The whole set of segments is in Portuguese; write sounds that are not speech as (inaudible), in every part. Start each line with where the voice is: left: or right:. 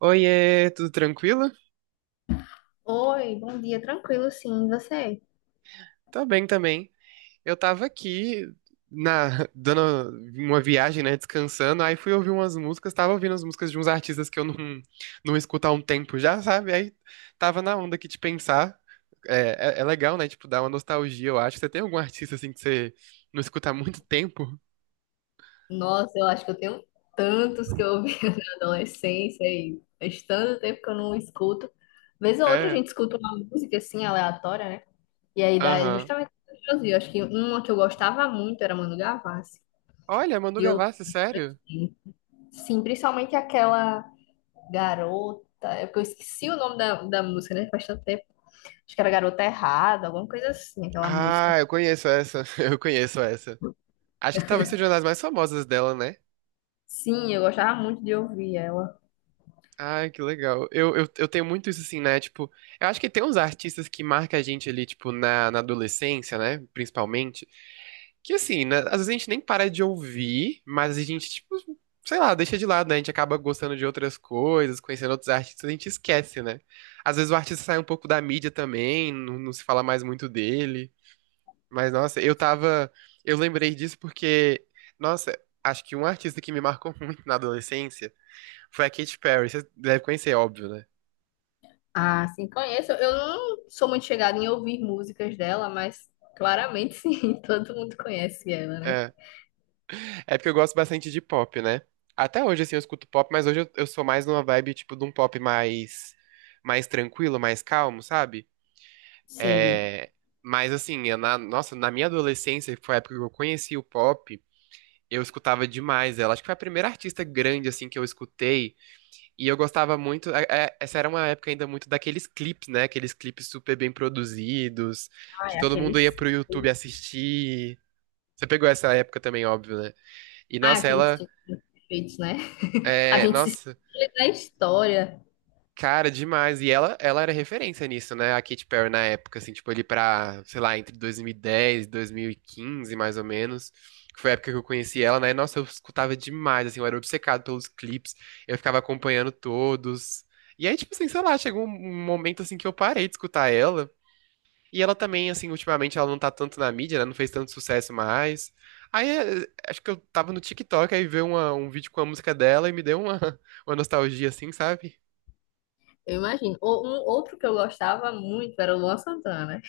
right: Oiê, tudo tranquilo?
left: Oi, bom dia, tranquilo, sim, e você?
right: Tá bem também. Eu tava aqui na (laughs) dando uma viagem, né, descansando, aí fui ouvir umas músicas, tava ouvindo as músicas de uns artistas que eu não (laughs) não escuto há um tempo já, sabe? Aí tava na onda aqui de pensar. É legal, né, tipo, dar uma nostalgia, eu acho. Você tem algum artista assim que você não escuta há muito (laughs) tempo?
left: Nossa, eu acho que eu tenho tantos que eu ouvi (laughs) na adolescência e faz tanto tempo que eu não escuto. Vez ou outra a
right: É.
left: gente escuta uma música assim, aleatória, né? E aí dá
right: Aham.
left: justamente o que eu ouvi. Eu acho que uma que eu gostava muito era Manu Gavassi,
right: Olha, Manu
left: de ouvir.
right: Gavassi, sério?
left: Assim. Sim, principalmente aquela garota. É porque eu esqueci o nome da música, né? Faz tanto tempo. Acho que era Garota Errada, alguma coisa assim, aquela música.
right: Ah, eu conheço essa. (laughs) Eu conheço essa. Acho que talvez seja uma das mais famosas dela, né?
left: Sim, eu gostava muito de ouvir ela.
right: Ai, que legal. Eu tenho muito isso assim, né? Tipo, eu acho que tem uns artistas que marcam a gente ali, tipo, na adolescência, né? Principalmente. Que assim, né? Às vezes a gente nem para de ouvir, mas a gente, tipo, sei lá, deixa de lado, né? A gente acaba gostando de outras coisas, conhecendo outros artistas, a gente esquece, né? Às vezes o artista sai um pouco da mídia também, não, não se fala mais muito dele. Mas, nossa, eu tava. Eu lembrei disso porque, nossa, acho que um artista que me marcou (laughs) muito na adolescência. Foi a Katy Perry, você deve conhecer, é óbvio, né?
left: Ah, sim, conheço. Eu não sou muito chegada em ouvir músicas dela, mas claramente sim, (laughs) todo mundo conhece ela, né?
right: É. É porque eu gosto bastante de pop, né? Até hoje, assim, eu escuto pop, mas hoje eu sou mais numa vibe, tipo, de um pop mais, mais tranquilo, mais calmo, sabe?
left: Sei.
right: É... Mas, assim, é na, nossa, na minha adolescência, que foi a época que eu conheci o pop, eu escutava demais ela. Acho que foi a primeira artista grande, assim, que eu escutei. E eu gostava muito. Essa era uma época ainda muito daqueles clipes, né? Aqueles clipes super bem produzidos,
left: Ah,
right: que
left: é
right: todo mundo ia
left: aqueles.
right: pro YouTube assistir. Você pegou essa época também, óbvio, né? E
left: Ah,
right: nossa,
left: aqueles
right: ela
left: clipes perfeitos, né? A
right: é,
left: gente se
right: nossa,
left: espelha na história,
right: cara, demais. E ela era referência nisso, né? A Katy Perry na época, assim, tipo, ali pra, sei lá, entre 2010 e 2015, mais ou menos. Que foi a época que eu conheci ela, né? Nossa, eu escutava demais, assim, eu era obcecado pelos clipes, eu ficava acompanhando todos. E aí, tipo assim, sei lá, chegou um momento assim que eu parei de escutar ela. E ela também, assim, ultimamente ela não tá tanto na mídia, né? Não fez tanto sucesso mais. Aí, acho que eu tava no TikTok, aí veio um vídeo com a música dela e me deu uma, (laughs) uma nostalgia, assim, sabe?
left: eu imagino. Ou um outro que eu gostava muito era o Luan Santana, né?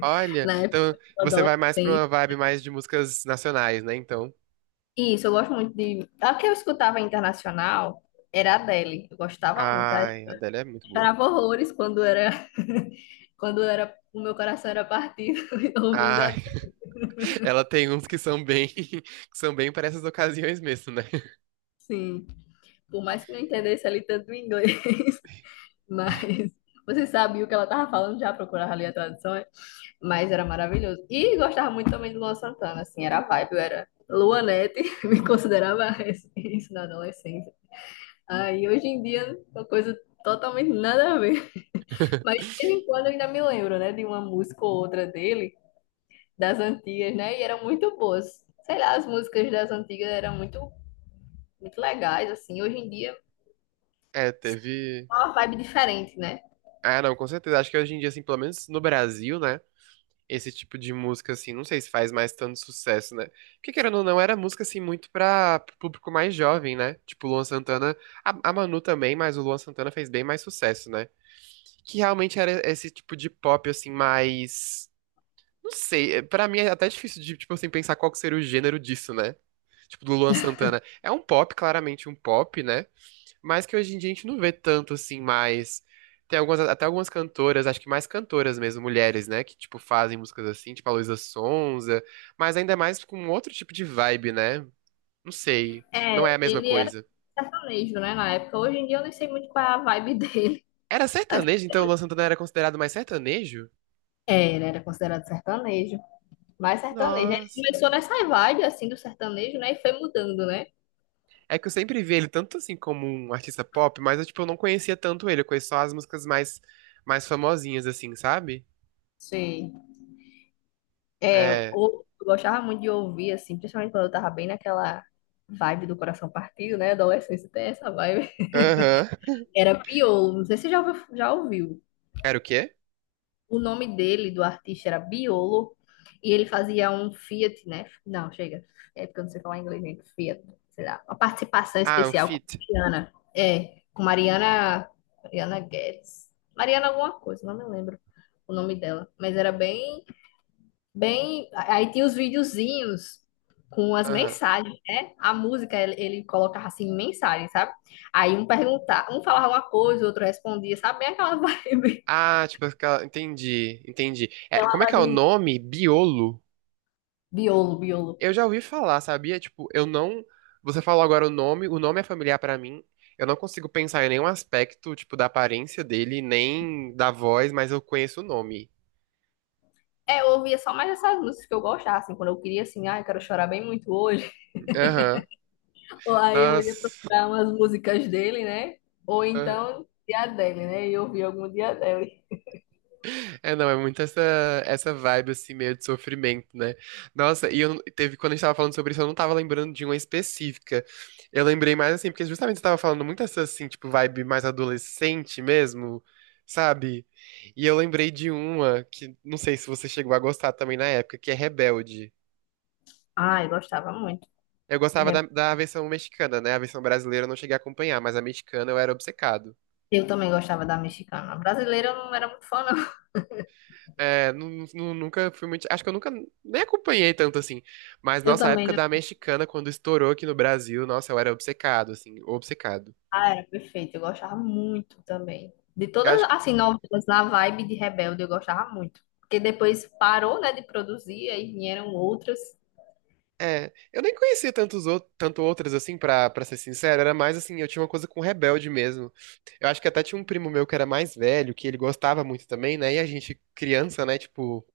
right: Olha,
left: Na época
right: então
left: do
right: você vai mais pra uma
left: adolescente.
right: vibe mais de músicas nacionais, né? Então,
left: Isso, eu gosto muito de. A que eu escutava internacional era a Adele. Eu gostava muito. Eu
right: ai, a Adele é muito boa.
left: chorava horrores quando era, (laughs) quando era, o meu coração era partido (laughs) ouvindo a.
right: Ai, (laughs) ela tem uns que são bem, (laughs) que são bem para essas ocasiões mesmo, né?
left: Sim, por mais que não entendesse ali tanto o inglês, (laughs) mas você sabia o que ela tava falando, já procurava ali a tradução, é? Mas era maravilhoso. E gostava muito também de Luan Santana, assim, era a vibe, eu era Luanete, (laughs) me considerava isso na adolescência. Aí hoje em dia, uma coisa totalmente nada a ver. Mas
right: (laughs)
left: de vez em quando eu ainda me lembro, né, de uma música ou outra dele, das antigas, né, e eram muito boas. Sei lá, as músicas das antigas eram muito, muito legais, assim, hoje em dia.
right: É, teve.
left: É uma vibe diferente, né?
right: Ah, não, com certeza. Acho que hoje em dia, assim, pelo menos no Brasil, né? Esse tipo de música, assim, não sei se faz mais tanto sucesso, né? Porque, querendo ou não, era música, assim, muito pra pro público mais jovem, né? Tipo, o Luan Santana, a Manu também, mas o Luan Santana fez bem mais sucesso, né? Que realmente era esse tipo de pop, assim, mais... Não sei, é, pra mim é até difícil de, tipo assim, pensar qual que seria o gênero disso, né? Tipo, do Luan Santana. É um pop, claramente um pop, né? Mas que hoje em dia a gente não vê tanto assim mais. Tem algumas, até algumas cantoras, acho que mais cantoras mesmo, mulheres, né? Que, tipo, fazem músicas assim, tipo a Luísa Sonza, mas ainda mais com outro tipo de vibe, né? Não sei. Não
left: É,
right: é a mesma
left: ele era
right: coisa.
left: sertanejo, né, na época. Hoje em dia eu nem sei muito qual é a vibe (laughs) dele.
right: Era
left: Mas,
right: sertanejo, então o Luan Santana era considerado mais sertanejo?
left: é, ele era considerado sertanejo. Mas sertanejo. Ele
right: Nossa.
left: começou nessa vibe, assim, do sertanejo, né? E foi mudando, né?
right: É que eu sempre vi ele tanto assim como um artista pop, mas eu, tipo, eu não conhecia tanto ele. Eu conheço só as músicas mais, mais famosinhas, assim, sabe?
left: Sim. É, eu,
right: É.
left: eu gostava muito de ouvir, assim, principalmente quando eu tava bem naquela vibe do coração partido, né? Adolescência tem essa vibe.
right: Aham.
left: Era Piolo. Não sei se você já ouviu, já ouviu.
right: Era o quê?
left: O nome dele, do artista, era Biolo, e ele fazia um Fiat, né? Não, chega. É porque eu não sei falar inglês, gente. Fiat, sei lá. Uma participação
right: Ah, o
left: especial com
right: Fit.
left: Mariana. É, com Mariana. Mariana Guedes. Mariana alguma coisa, não me lembro o nome dela. Mas era bem, bem. Aí tinha os videozinhos com as mensagens, né? A música, ele colocava assim, mensagens, sabe? Aí um perguntava, um falava uma coisa, o outro respondia, sabe? Bem aquela vibe.
right: Ah, tipo, entendi, entendi.
left: (laughs)
right: É,
left: Aquela
right: como é que é o
left: vibe.
right: nome? Biolo?
left: Biolo, biolo.
right: Eu já ouvi falar, sabia? Tipo, eu não. Você falou agora o nome é familiar pra mim. Eu não consigo pensar em nenhum aspecto, tipo, da aparência dele, nem da voz, mas eu conheço o nome.
left: É, eu ouvia só mais essas músicas que eu gostava, assim, quando eu queria, assim, ah, eu quero chorar bem muito hoje.
right: Aham.
left: (laughs) Ou aí eu ia
right: Nossa.
left: procurar umas músicas dele, né? Ou então, dia dele, né? E eu ouvia algum dia dele.
right: É, não, é muito essa vibe, assim, meio de sofrimento, né? Nossa, e eu, teve, quando a gente tava falando sobre isso, eu não tava lembrando de uma específica. Eu lembrei mais, assim, porque justamente você tava falando muito essa, assim, tipo, vibe mais adolescente mesmo, sabe? E eu lembrei de uma que, não sei se você chegou a gostar também na época, que é Rebelde.
left: Ah, eu gostava muito.
right: Eu
left: De
right: gostava
left: rap.
right: da versão mexicana, né? A versão brasileira eu não cheguei a acompanhar, mas a mexicana eu era obcecado.
left: Eu também gostava da mexicana. A Brasileira eu não era muito fã, não.
right: É, nunca fui muito. Acho que eu nunca nem acompanhei tanto assim. Mas
left: Eu
right: nossa, a
left: também
right: época
left: não.
right: da mexicana, quando estourou aqui no Brasil, nossa, eu era obcecado, assim, obcecado.
left: Ah, era perfeito. Eu gostava muito também. De
right: Eu
left: todas,
right: acho,
left: assim, novelas na vibe de Rebelde, eu gostava muito. Porque depois parou, né, de produzir, aí vieram outras.
right: é, eu nem conhecia tantos outros, tanto outras assim, pra, pra ser sincero. Era mais assim, eu tinha uma coisa com Rebelde mesmo. Eu acho que até tinha um primo meu que era mais velho, que ele gostava muito também, né? E a gente, criança, né? Tipo,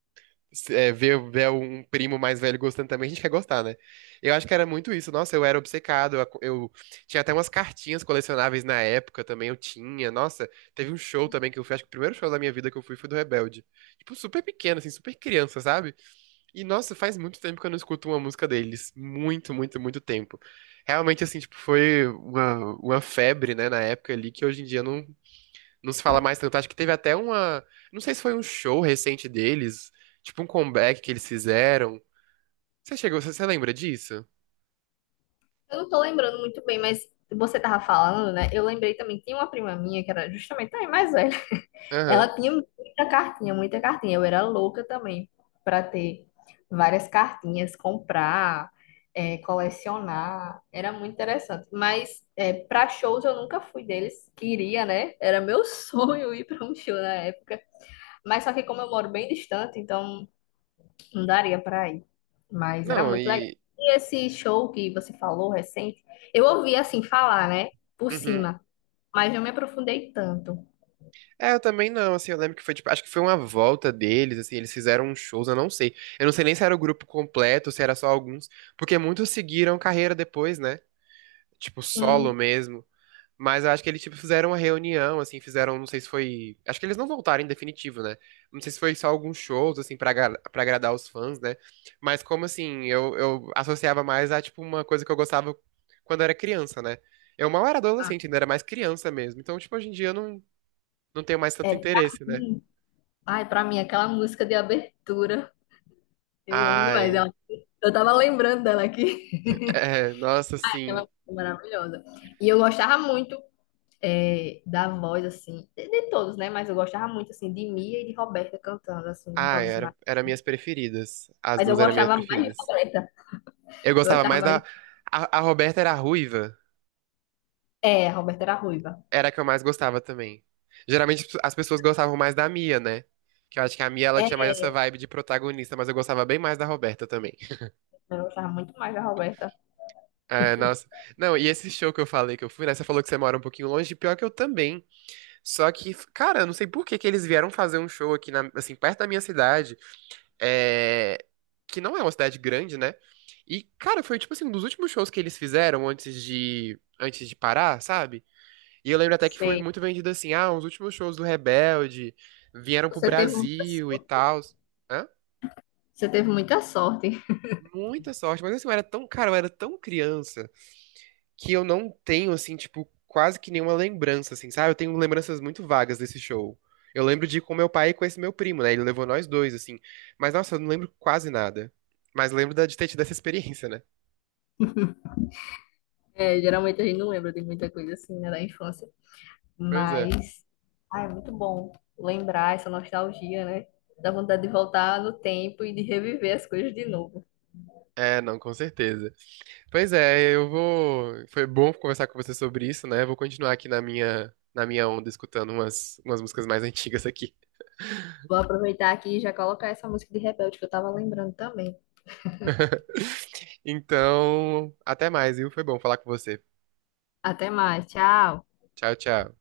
right: ver um primo mais velho gostando também, a gente quer gostar, né? Eu acho que era muito isso. Nossa, eu era obcecado. Eu tinha até umas cartinhas colecionáveis na época também, eu tinha. Nossa, teve um show também que eu fui, acho que o primeiro show da minha vida que eu fui foi do Rebelde. Tipo, super pequeno, assim, super criança, sabe? E nossa, faz muito tempo que eu não escuto uma música deles. Muito, muito, muito tempo. Realmente, assim, tipo, foi uma febre, né, na época ali, que hoje em dia não, não se fala mais tanto. Acho que teve até uma. Não sei se foi um show recente deles, tipo um comeback que eles fizeram. Você chegou, você lembra disso?
left: Eu não tô lembrando muito bem, mas você tava falando, né? Eu lembrei também, tinha uma prima minha que era justamente também mais velha.
right: Aham.
left: Ela tinha muita cartinha, muita cartinha. Eu era louca também pra ter várias cartinhas, comprar, é, colecionar. Era muito interessante. Mas é, para shows eu nunca fui deles. Queria, né? Era meu (laughs) sonho ir pra um show na época. Mas só que como eu moro bem distante, então não daria pra ir. Mas era
right: Não,
left: muito legal.
right: e.
left: E esse show que você falou recente, eu ouvi assim falar, né? Por
right: Uhum.
left: cima. Mas não me aprofundei tanto.
right: É, eu também não, assim, eu lembro que foi, tipo, acho que foi uma volta deles, assim, eles fizeram uns shows, eu não sei. Eu não sei nem se era o grupo completo, se era só alguns, porque muitos seguiram carreira depois, né? Tipo, solo
left: Sim.
right: mesmo. Mas eu acho que eles, tipo, fizeram uma reunião, assim, fizeram, não sei se foi. Acho que eles não voltaram em definitivo, né? Não sei se foi só alguns shows, assim, pra, pra agradar os fãs, né? Mas como assim, eu associava mais a, tipo, uma coisa que eu gostava quando eu era criança, né? Eu mal era
left: Ah,
right: adolescente, ainda era mais criança mesmo. Então, tipo, hoje em dia eu não, não tenho mais tanto
left: é pra
right: interesse, né?
left: mim. Ai, pra mim, aquela música de abertura. Eu amo demais
right: Ai,
left: ela. Eu tava lembrando dela aqui. (laughs)
right: é, nossa,
left: Aquela
right: assim.
left: música maravilhosa. E eu gostava muito é, da voz, assim, de todos, né? Mas eu gostava muito, assim, de Mia e de Roberta cantando, assim,
right: Ai,
left: vozes
right: era,
left: mais.
right: era minhas preferidas. As
left: Mas eu
right: duas eram minhas
left: gostava mais de
right: preferidas.
left: Roberta.
right: Eu
left: Eu
right: gostava
left: gostava
right: mais
left: mais.
right: da. A Roberta era ruiva.
left: É, a Roberta era ruiva.
right: Era a que eu mais gostava também. Geralmente as pessoas gostavam mais da Mia, né? Que eu acho que a Mia ela
left: É,
right: tinha mais essa vibe de protagonista, mas eu gostava bem mais da Roberta também.
left: eu gostava muito mais da Roberta.
right: Ah, nossa. Não, e esse show que eu falei que eu fui, né? Você falou que você mora um pouquinho longe, pior que eu também. Só que, cara, eu não sei por que que eles vieram fazer um show aqui, assim, perto da minha cidade, é, que não é uma cidade grande, né? E, cara, foi tipo assim, um dos últimos shows que eles fizeram antes de parar, sabe? E eu lembro até que foi
left: Sei.
right: muito vendido assim, ah, os últimos shows do Rebelde vieram pro
left: Você teve muita
right: Brasil e
left: sorte.
right: tal. Hã?
left: Você teve muita sorte.
right: Muita sorte, mas assim, eu era tão, cara, eu era tão criança que eu não tenho, assim, tipo, quase que nenhuma lembrança, assim, sabe? Eu tenho lembranças muito vagas desse show. Eu lembro de ir com meu pai e com esse meu primo, né? Ele levou nós dois, assim. Mas, nossa, eu não lembro quase nada. Mas lembro de ter tido essa experiência, né?
left: É, geralmente a gente não lembra de muita coisa assim, né, da infância.
right: Pois é.
left: Mas, ah, é muito bom lembrar essa nostalgia, né? Dá vontade de voltar no tempo e de reviver as coisas de novo.
right: É, não, com certeza. Pois é, eu vou. Foi bom conversar com você sobre isso, né? Vou continuar aqui na minha onda, escutando umas, umas músicas mais (laughs) antigas aqui.
left: Vou aproveitar aqui e já colocar essa música de Rebelde que eu tava lembrando também.
right: Então, até mais, viu? Foi bom falar com você.
left: Até mais, tchau!
right: Tchau, tchau.